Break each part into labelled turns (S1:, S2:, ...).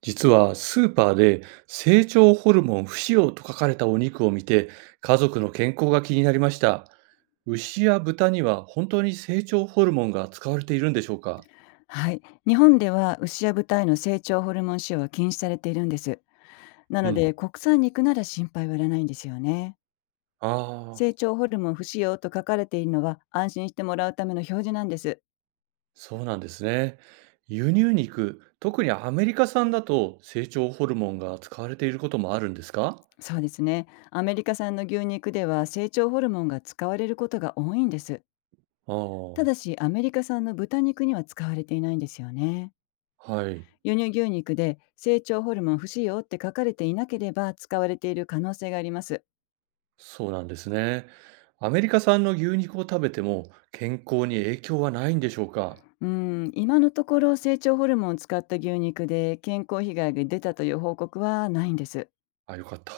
S1: 実はスーパーで成長ホルモン不使用と書かれたお肉を見て、家族の健康が気になりました。牛や豚には本当に成長ホルモンが使われているんでしょうか？
S2: はい。日本では牛や豚への成長ホルモン使用は禁止されているんです。な
S1: う
S2: の
S1: ん。
S2: で国産肉なら心配はいらないんですよね。
S1: あ
S2: 成
S1: あ、
S2: 長ホルモン不使用と書かれているのは安心してもらうための表示なんです。
S1: そうなんですね。輸入肉、特にアメリカ産だと成長ホルモンが使われていることもあるんですか？
S2: そうですね。アメリカ産の牛肉では成長ホルモンが使われることが多いんです。
S1: あ
S2: ただ
S1: あ、
S2: しアメリカ産の豚肉には使われていないんですよね。
S1: はい、
S2: 輸入牛肉で成長ホルモン不使用って書かれていなければ使われている可能性があります。
S1: そうなんですね。アメリカ産の牛肉を食べても健康に影響はないんでしょうか？
S2: うん、今のところ成長ホルモンを使った牛肉で健康被害が出たという報告はないんです。
S1: あ、よかった。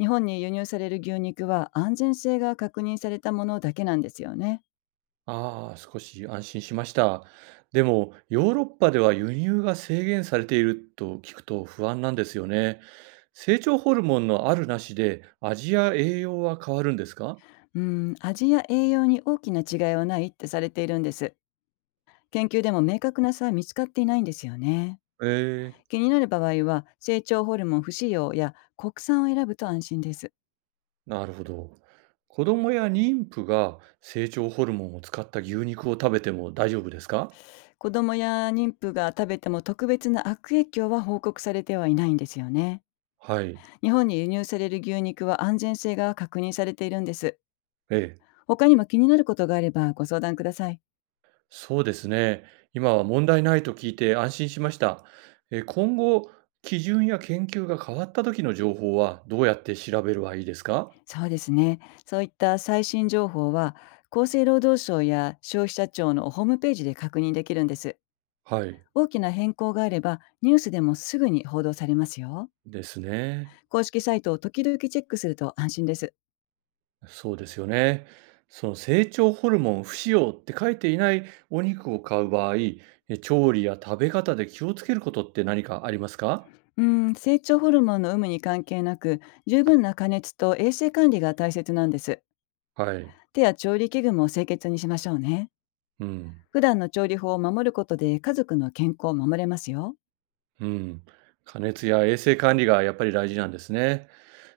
S2: 日本に輸入される牛肉は安全性が確認されたものだけなんですよね。
S1: ああ、少し安心しました。でも、ヨーロッパでは輸入が制限されていると聞くと不安なんですよね。成長ホルモンのあるなしで味や栄養は変わるんですか？
S2: うん、味や栄養に大きな違いはないってされているんです。研究でも明確な差は見つかっていないんですよね。
S1: ええ、
S2: 気になる場合は成長ホルモン不使用や国産を選ぶと安心です。
S1: なるほど。子供や妊婦が成長ホルモンを使った牛肉を食べても大丈夫ですか？
S2: 子供や妊婦が食べても特別な悪影響は報告されてはいないんですよね。
S1: はい。
S2: 日本に輸入される牛肉は安全性が確認されているんです。
S1: ええ。
S2: 他にも気になることがあればご相談ください。
S1: そうですね。今は問題ないと聞いて安心しました。今後、基準や研究が変わった時の情報はどうやって調べればいいですか？
S2: そうですね。そういった最新情報は、厚生労働省や消費者庁のホームページで確認できるんです。
S1: はい。
S2: 大きな変更があれば、ニュースでもすぐに報道されますよ。
S1: ですね。
S2: 公式サイトを時々チェックすると安心です。
S1: そうですよね。その成長ホルモン不使用って書いていないお肉を買う場合、調理や食べ方で気をつけることって何かありますか？
S2: うん、成長ホルモンの有無に関係なく、十分な加熱と衛生管理が大切なんです。
S1: はい。
S2: 手や調理器具も清潔にしましょうね。
S1: うん。
S2: 普段の調理法を守ることで家族の健康を守れますよ。
S1: うん、加熱や衛生管理がやっぱり大事なんですね。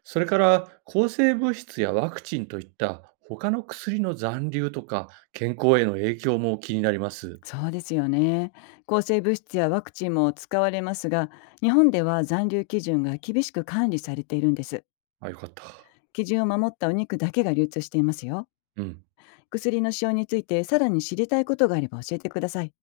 S1: それから抗生物質やワクチンといった他の薬の残留とか健康への影響も気になります。
S2: そうですよね。抗生物質やワクチンも使われますが、日本では残留基準が厳しく管理されているんです。
S1: あ、よかった。
S2: 基準を守ったお肉だけが流通していますよ。
S1: うん。
S2: 薬の使用についてさらに知りたいことがあれば教えてください。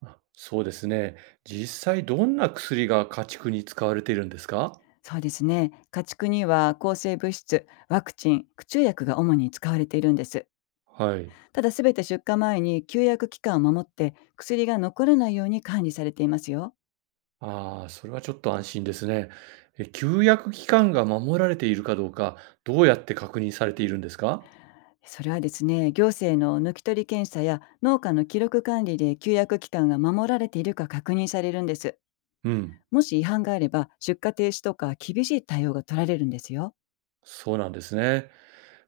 S1: あ、そうですね。実際どんな薬が家畜に使われているんですか？
S2: そうですね。家畜には抗生物質、ワクチン、駆虫薬が主に使われているんです。
S1: はい。
S2: ただ、すべて出荷前に休薬期間を守って薬が残らないように管理されていますよ。
S1: ああ、それはちょっと安心ですね。休薬期間が守られているかどうか、どうやって確認されているんですか？
S2: それはですね、行政の抜き取り検査や農家の記録管理で休薬期間が守られているか確認されるんです。
S1: うん。
S2: もし違反があれば、出荷停止とか厳しい対応が取られるんですよ。
S1: そうなんですね。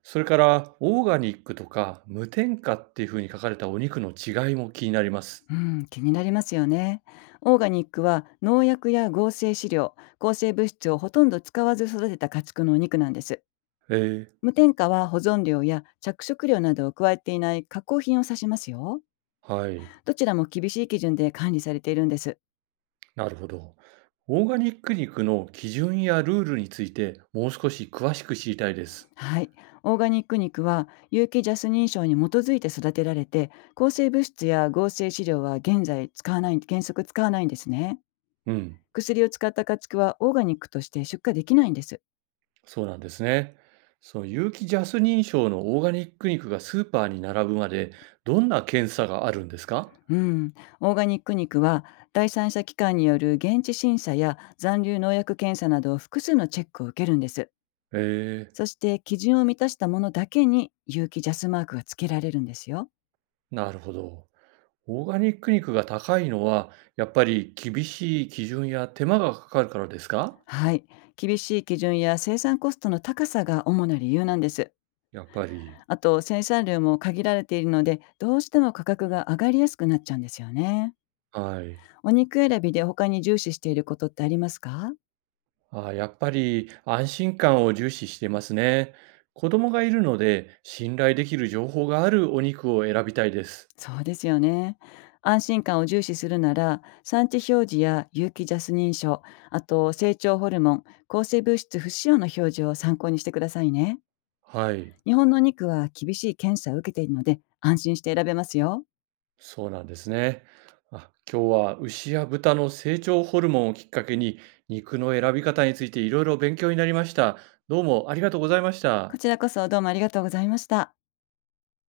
S1: それから、オーガニックとか無添加っていう風に書かれたお肉の違いも気になります。
S2: うん、気になりますよね。オーガニックは農薬や合成飼料、抗生物質をほとんど使わず育てた家畜のお肉なんです。
S1: えー、
S2: 無添加は保存料や着色料などを加えていない加工品を指しますよ。
S1: はい、
S2: どちらも厳しい基準で管理されているんです。
S1: なるほど。オーガニック肉の基準やルールについて、もう少し詳しく知りたいです。
S2: はい。オーガニック肉は有機ジャス認証に基づいて育てられて、抗生物質や合成飼料は現在使わない、原則使わないんですね。
S1: うん、
S2: 薬を使った家畜はオーガニックとして出荷できないんです。
S1: そうなんですね。その有機ジャス認証のオーガニック肉がスーパーに並ぶまで、どんな検査があるんですか？
S2: うん。オーガニック肉は第三者機関による現地審査や残留農薬検査など複数のチェックを受けるんです。
S1: えー、
S2: そして基準を満たしたものだけに有機ジャスマークが付けられるんですよ。
S1: なるほど。オーガニック肉が高いのは、やっぱり厳しい基準や手間がかかるからですか？
S2: はい。厳しい基準や生産コストの高さが主な理由なんです。
S1: やっぱり。
S2: あと生産量も限られているので、どうしても価格が上がりやすくなっちゃうんですよね。
S1: はい。
S2: お肉選びで他に重視していることってありますか？
S1: あー、やっぱり安心感を重視してますね。子供がいるので、信頼できる情報があるお肉を選びたいです。
S2: そうですよね。安心感を重視するなら、産地表示や有機ジャス認証、あと成長ホルモン、抗生物質不使用の表示を参考にしてくださいね。
S1: はい。
S2: 日本のお肉は厳しい検査を受けているので、安心して選べますよ。
S1: そうなんですね。あ、今日は牛や豚の成長ホルモンをきっかけに、肉の選び方についていろいろ勉強になりました。どうもありがとうございまし
S2: こ
S1: た。
S2: ちらこそどうもありがとうございました。